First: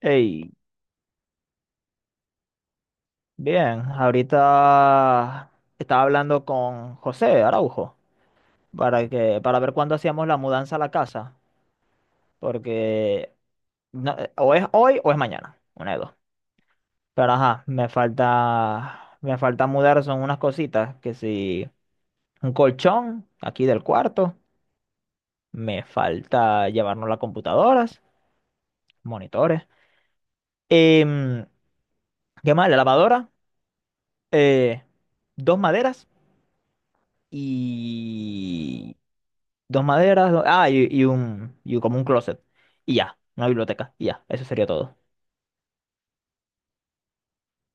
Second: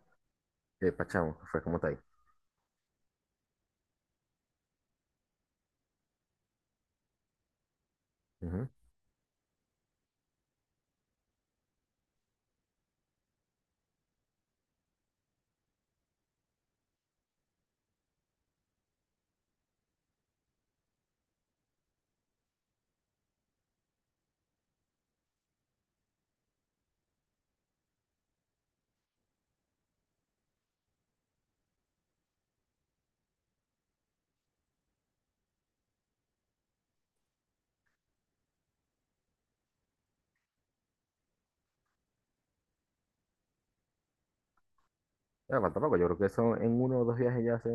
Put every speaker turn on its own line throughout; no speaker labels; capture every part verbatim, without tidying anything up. Hey,
eh, Pachamo, que fue, como está ahí?
bien, ahorita estaba hablando con José Araujo
Ujú.
para que, para ver cuándo hacíamos la mudanza a la casa, porque no- eh, o es hoy o es mañana, una de dos. Pero ajá, me falta, me falta mudar, son unas cositas, que si un colchón aquí del cuarto, me falta llevarnos las computadoras, monitores, em, ¿qué más? La lavadora, eh, dos maderas y dos maderas, do- ah, y, y un, y como un closet. Y ya, una biblioteca, y ya, eso sería todo.
Pero falta poco, yo creo que son en uno o dos viajes ya hace,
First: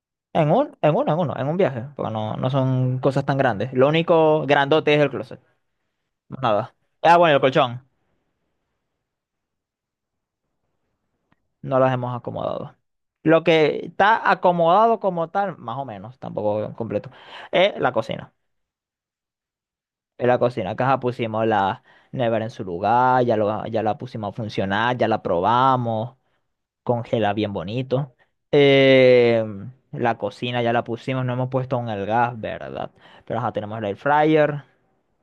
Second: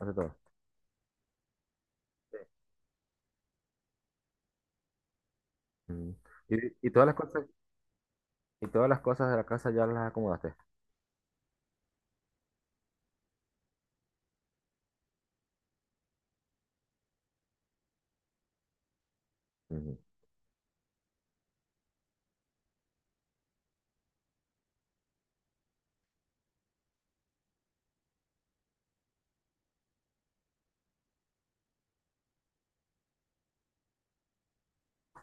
hace todo.
En un, en uno, en uno, en un viaje, porque no, no son cosas tan grandes. Lo único grandote es el closet,
Ujú.
más nada.
Y, y todas las
Ah, bueno, el
cosas,
colchón,
y todas las cosas de la casa ya las acomodaste.
no las hemos acomodado. Lo que está acomodado como tal, más o menos, tampoco completo, es la cocina.
Ujú.
Es la cocina, que ajá, pusimos la nevera en su lugar, ya, lo, ya la pusimos a funcionar, ya la probamos. Congela bien bonito. Eh, la cocina ya la pusimos, no hemos puesto aún el gas, ¿verdad? Pero ajá, tenemos el air fryer,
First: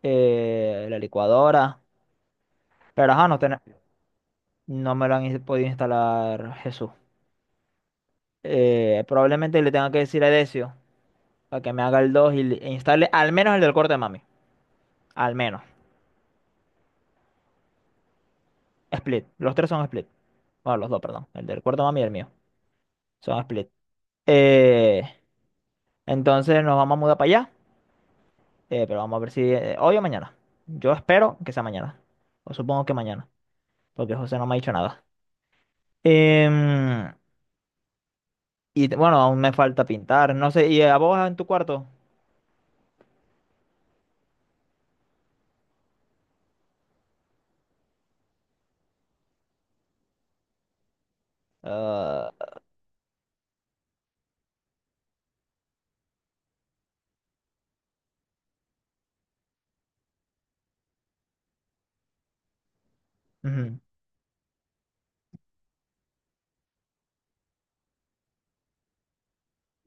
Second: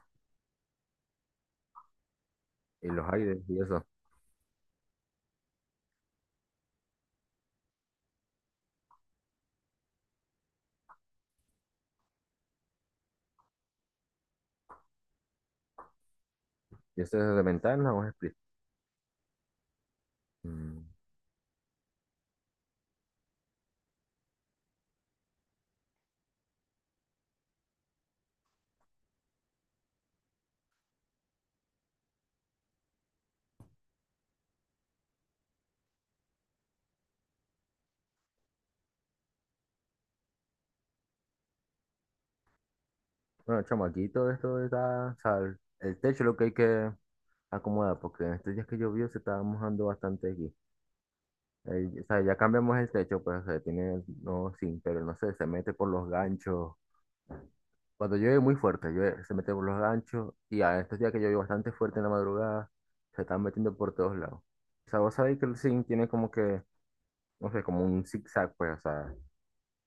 eh, la licuadora.
Y los
Pero ajá,
aires
no,
y
tene-
eso.
no me lo han ins- podido instalar Jesús. Eh, probablemente le tenga que decir a Decio para que me haga el dos y le- e instale al menos el del corte de mami. Al menos.
¿Y eso es de ventana o es split?
Split. Los tres son split. Bueno,
Mm.
los dos, perdón. El del cuarto de mami y el mío. Son split. Eh, entonces nos vamos a mudar para allá. Eh, pero vamos a ver si eh, hoy o mañana. Yo espero que sea mañana. O supongo que mañana, porque José no me ha dicho nada. Em, y te- bueno, aún me falta pintar. No sé, ¿y a vos en tu cuarto?
Bueno, chamo, aquí todo esto está, o sea, el, el techo es lo que hay que acomodar, porque en estos días que llovió se estaba mojando bastante aquí. Eh, o sea,
Ah,
ya cambiamos el techo, pues, o sea, tiene, no, sin, pero no sé, se mete por los ganchos. Cuando llueve muy fuerte, llueve, se mete por los ganchos y a estos días que llueve bastante fuerte en la madrugada, se están metiendo
ujú,
por todos lados. O sea, vos sabéis que el zinc tiene como que, no sé, como un zigzag, pues, o sea,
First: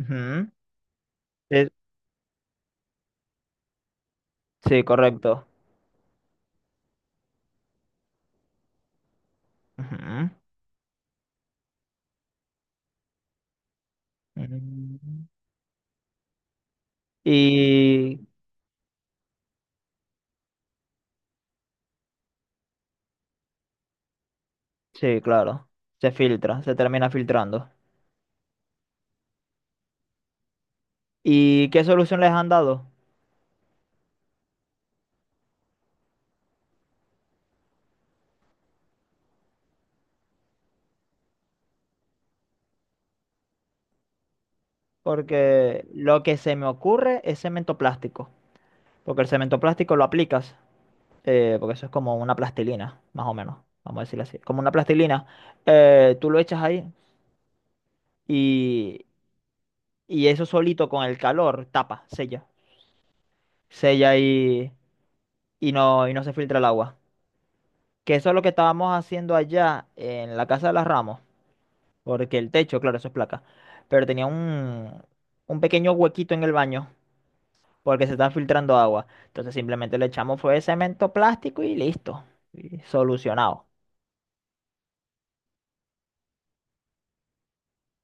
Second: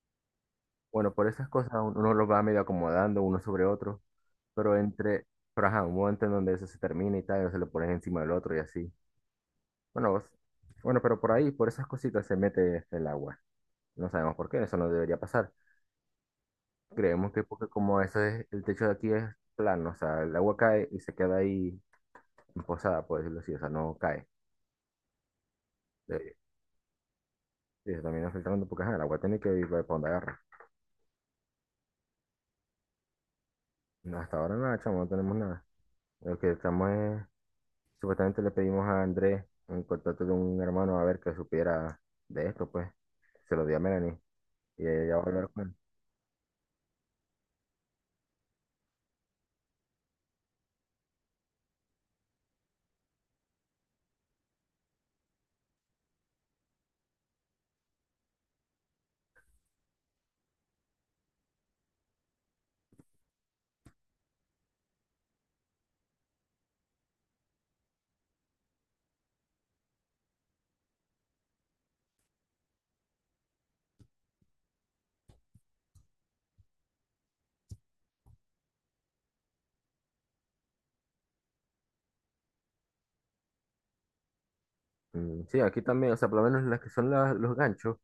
ujú.
bueno, por esas
Eh,
cosas un- uno los va medio acomodando uno sobre otro, pero
Sí,
entre,
correcto.
pero ajá, un momento en donde eso se termina y tal, se lo pones encima del otro y así. Bueno, vos,
Ujú.
bueno, pero por ahí, por esas cositas se mete este, el agua. No sabemos por qué, eso no debería
Mm.
pasar. Creemos que porque como eso
Y
es, el techo de aquí es plano, o sea, el agua cae y se queda ahí posada, por decirlo así, o sea, no cae.
sí, claro, se
Eh,
filtra, se termina filtrando.
eso también afecta tanto porque ajá, el agua tiene que ir para donde agarra.
¿Y qué solución les han dado?
No, hasta ahora nada, chamo, no tenemos nada. Lo que estamos es, supuestamente le pedimos a Andrés un contacto de un hermano a ver que supiera de esto, pues. Se lo di a Melanie y ella va a hablar con él.
Porque lo que se me ocurre es cemento plástico, porque el cemento plástico lo aplicas. Eh, porque eso es como una plastilina, más o menos, vamos a decirlo así. Como una plastilina, eh, tú lo echas ahí y, y eso solito con el calor tapa, sella, sella y, y no, y no se filtra el agua. Que eso es lo que estábamos haciendo allá en la casa de las Ramos, porque el techo, claro, eso es placa, pero tenía un, un pequeño huequito en el baño porque se está filtrando agua. Entonces simplemente le echamos fue cemento plástico y listo, y solucionado.
Mm, sí, aquí también, o sea, por lo menos las que son las- los ganchos,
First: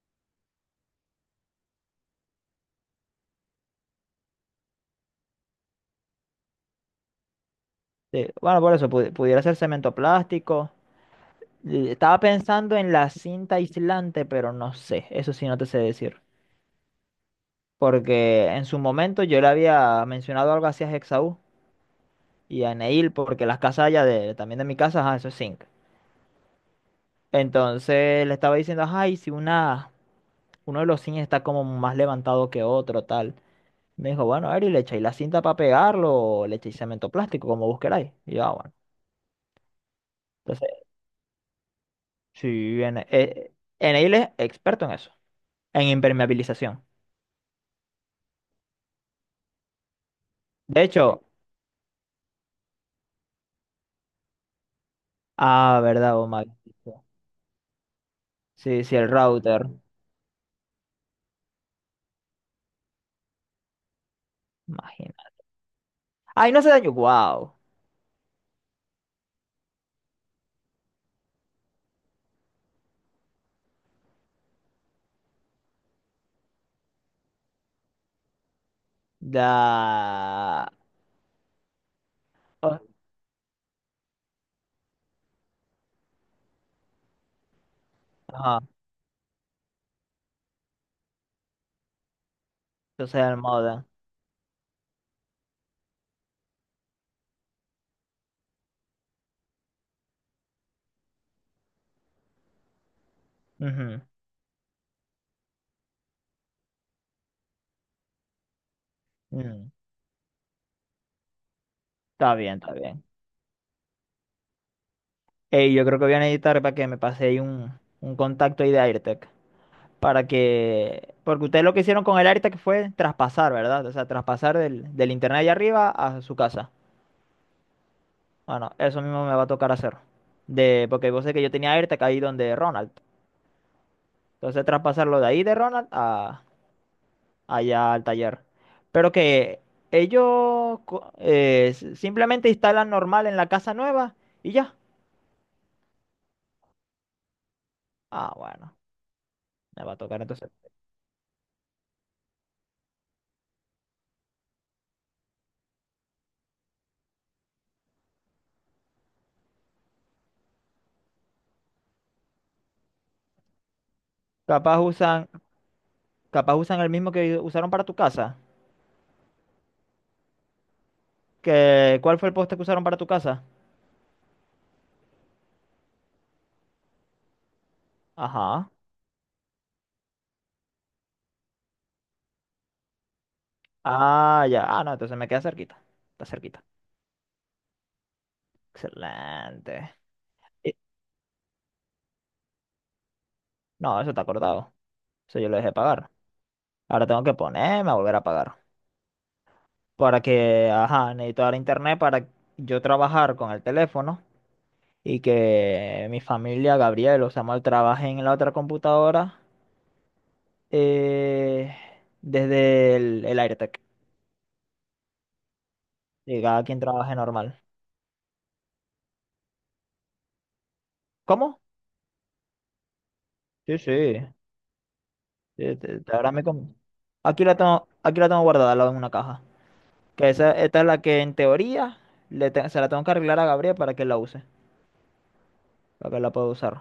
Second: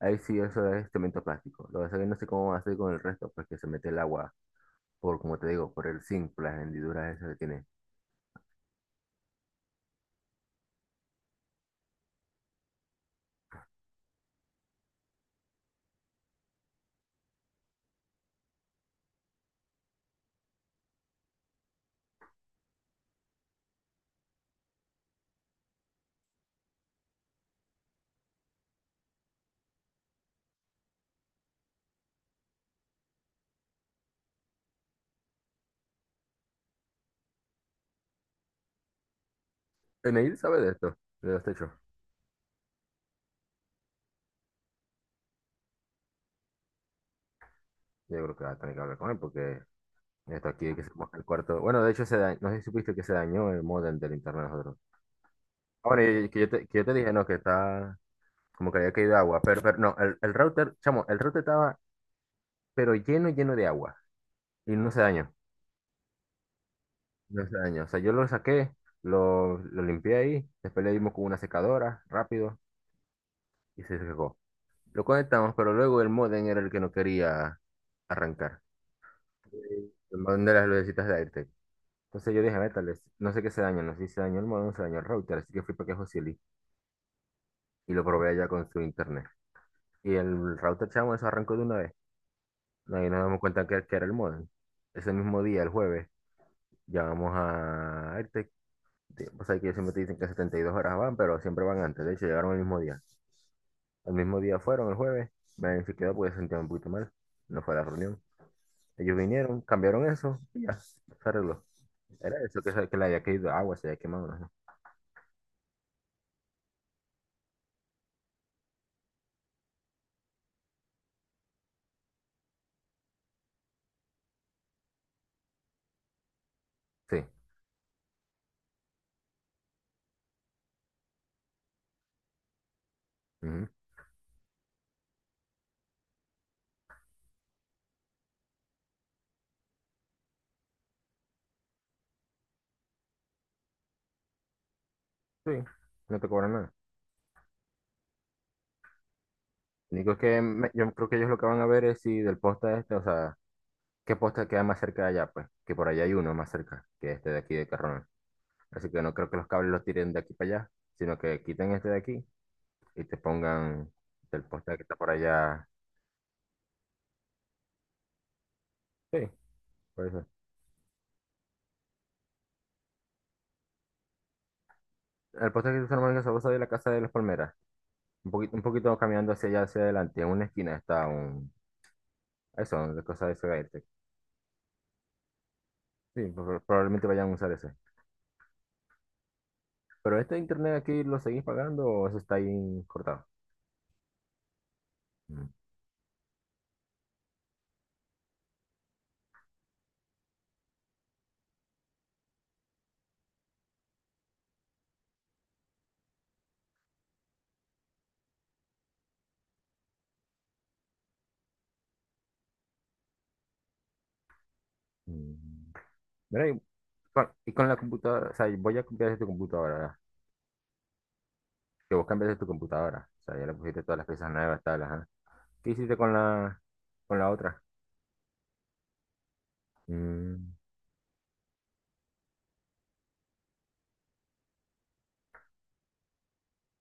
ahí sí eso es cemento plástico. Lo que pasa es que no sé cómo va a hacer con el resto, pues que se mete el agua por, como te digo, por el zinc, por las hendiduras esas que tiene.
Sí, bueno, por eso pu- pudiera ser cemento plástico. Y estaba pensando en la cinta aislante, pero no sé, eso sí no te sé decir. Porque en su momento yo le había mencionado algo así a Hexaú y a Neil, porque las casas allá de, también de mi casa, ajá, eso es zinc. Entonces le estaba diciendo, ajá, si una, uno de los zinc está como más levantado que otro, tal. Me dijo, bueno, Ari, le echáis la cinta para pegarlo, o le echáis cemento plástico, como vos queráis. Y yo, ah, bueno.
Eneil sabe de
Entonces,
esto, de los techos.
sí, en, eh, Neil es experto en eso. En impermeabilización.
Yo creo que va a tener que hablar con él porque esto aquí
De
que se moja
hecho,
el cuarto. Bueno, de hecho, se da- no sé si supiste que se dañó el modem del internet de nosotros.
ah,
Ahora,
verdad, oh,
que yo te, que yo te
maldito.
dije, no, que está como que
Sí,
había
sí, el
caído agua, pero,
router.
pero no, el, el router, chamo, el router estaba pero lleno, lleno de agua y no se dañó,
Imagínate. Ay, no se dañó.
no
Wow.
se dañó. O sea, yo lo saqué, lo, lo limpié ahí, después le dimos con una secadora rápido y se secó. Lo conectamos, pero luego el modem era el que no quería arrancar. El modem de las
Da.
lucecitas de aire. Entonces yo dije,
Oh,
métales, no sé qué se dañó, no sé si se dañó el modem, se dañó el router, así que fui para que Josili y lo probé allá
ajá.
con su internet. Y el router, chamo, eso arrancó de una vez. Ahí
Entonces
nos
el
damos cuenta que,
modem.
que era el modem. Ese mismo día, el jueves, llamamos a Airtec. de- O sea, que ellos siempre te dicen que setenta y dos horas van, pero siempre van antes. De hecho, llegaron el mismo día. El mismo día fueron, el jueves. Me verificado porque se sentía un poquito mal. No fue a la reunión. Ellos
Ujú,
vinieron,
mm,
cambiaron eso y ya, se arregló.
está
Era
bien,
eso, que,
está
se- que le
bien.
había caído agua, se había quemado, no sé.
Ey, yo creo que voy a necesitar para que me pase ahí un, un contacto ahí de AirTech. Para que. Porque ustedes lo que hicieron con el AirTech fue traspasar, ¿verdad? O sea, traspasar del, del internet allá arriba a su casa.
Sí.
Bueno, eso mismo me va a tocar hacer. De... Porque vos sé que yo tenía AirTech ahí donde Ronald.
Ujú.
Entonces traspasarlo de ahí de Ronald a allá al taller. Pero que ellos co- eh, s- simplemente instalan normal en la casa nueva y ya.
Sí, no te cobran nada.
Ah, bueno, me va
Lo
a
único es
tocar
que
entonces.
me- yo creo que ellos lo que van a ver es si del poste este, o sea, qué poste queda más cerca de allá, pues, que por allá hay uno más cerca que este de aquí de Carrón. Así que no creo que los cables los tiren de aquí para allá, sino que quiten este de aquí y te pongan del poste
Capaz
que está por
usan,
allá.
capaz usan el mismo que usaron para tu casa.
Sí, por eso.
¿Que cuál fue el poste que usaron para tu casa?
El poste que se normal en Gasosa de la Casa de las Palmeras. Un poquito, un
Ajá.
poquito caminando hacia allá, hacia adelante. En una esquina está un... Eso, de cosas de ese gaite.
Ah, ya. Ah, no, entonces me queda cerquita.
Sí,
Está
pro-
cerquita.
probablemente vayan a usar ese.
Excelente.
Pero este internet
Y-
aquí lo seguís pagando o eso está ahí cortado.
No, eso está acordado. Eso
Mm,
yo lo dejé pagar. Ahora tengo que ponerme a volver a pagar. Para que, ajá, necesito dar internet para yo trabajar con el teléfono y que mi familia, Gabriel o Samuel, trabajen en la otra computadora, eh, desde el, el AirTag.
mm.
Y
Mira, y
cada quien trabaje
con, y
normal.
con la computadora, o sea, voy a cambiar de tu computadora, ¿verdad?
¿Cómo?
Que vos cambiaste tu computadora, o sea, ya le
Sí,
pusiste todas las
sí.
piezas nuevas, tal, ajá. ¿Qué
Sí,
hiciste
te-
con
te- ahora me
la,
com-
con la
Aquí la
otra?
tengo, aquí la tengo guardada, al lado en una caja. Que esa,
Mm,
esta es la que en teoría le te- se la tengo que arreglar a Gabriel para que la use, para que la pueda usar.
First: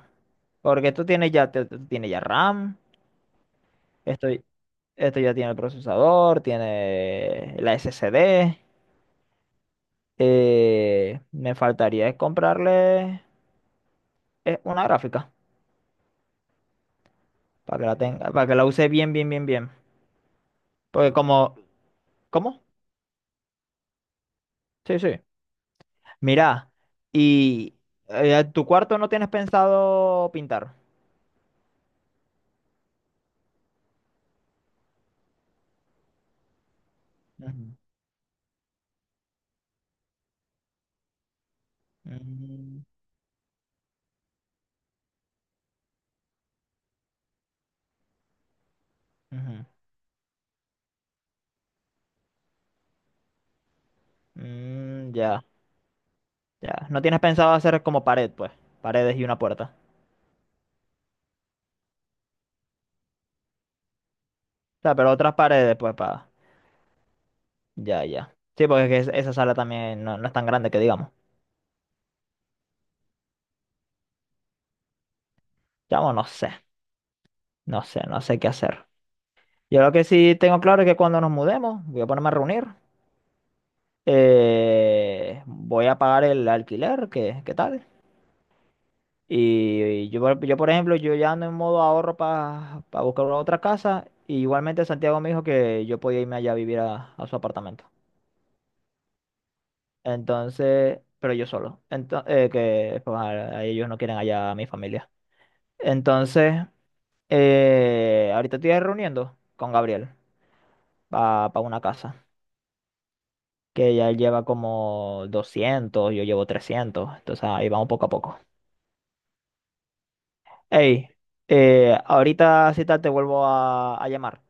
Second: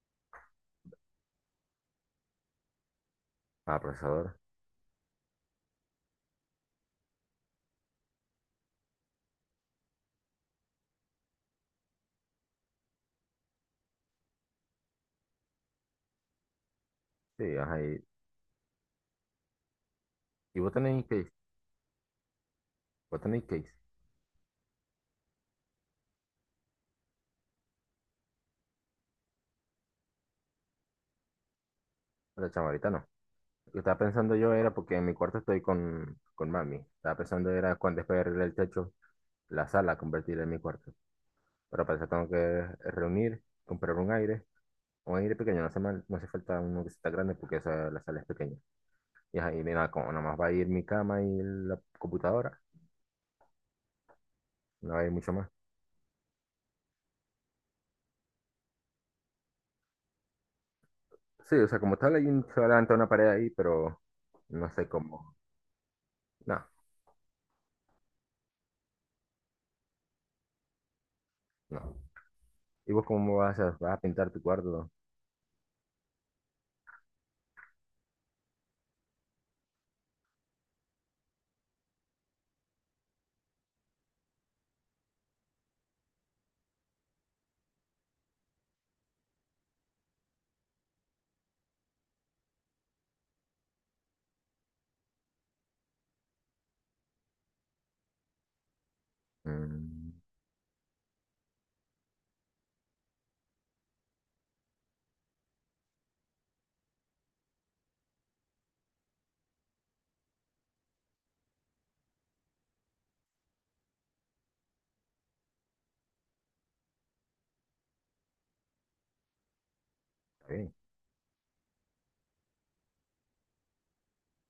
Porque esto tiene ya, te- te- tiene ya RAM.
ah, procesador,
Esto ya tiene el procesador, tiene la S S D. Eh, me faltaría es comprarle eh, una gráfica
sí,
para
ajá,
que la
y,
tenga, para que la use bien, bien, bien, bien.
y vos tenés
Porque
case,
como, ¿cómo?
vos tenés case,
Sí, sí. Mira, y eh, tu cuarto no tienes pensado pintar.
la chama, ahorita no. Lo que estaba pensando yo era porque en mi cuarto estoy con, con mami, estaba pensando era
Ujú,
cuando después de arreglar el techo, la sala, convertirla en mi cuarto, pero para eso tengo que
ujú,
reunir, comprar un aire, un aire pequeño, no hace mal, no hace falta uno que sea grande porque esa, la sala es pequeña. Y es ahí,
ujú.
mira, como nada más va a ir mi cama y la computadora, no va a ir
Mm,
mucho
ya,
más.
ya. No tienes pensado hacer como pared, pues. Paredes y una puerta.
Sí, o sea, como tal, hay un, se va a levantar una pared ahí, pero no
O
sé
sea, pero
cómo.
otras paredes, pues, para.
No,
Ya, ya. Sí, porque es que es- esa sala también no, no es tan grande que digamos.
no. ¿Y vos cómo vas a, vas a pintar tu cuarto?
Chamo, no sé, no sé, no sé qué hacer. Yo lo que sí tengo claro es que cuando nos mudemos, voy a ponerme a reunir, eh, voy a pagar el alquiler, que, ¿qué tal? Y, yo, por- yo, por ejemplo, yo ya ando en modo ahorro para buscar otra casa. Y igualmente Santiago me dijo que yo podía irme allá a vivir a, a su apartamento.
Mm,
Entonces, pero yo solo. Entonces, que pues, a- a ellos no quieren allá a mi familia. Entonces, eh, ahorita estoy reuniendo con Gabriel para una casa. Que ya él lleva como doscientos, yo llevo trescientos, entonces ahí vamos poco a poco.
está bien,
Hey, eh, ahorita si tal te vuelvo a, a llamar,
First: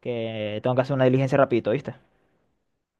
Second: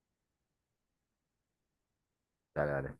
que tengo que hacer una diligencia rapidito, ¿viste?
dale, dale.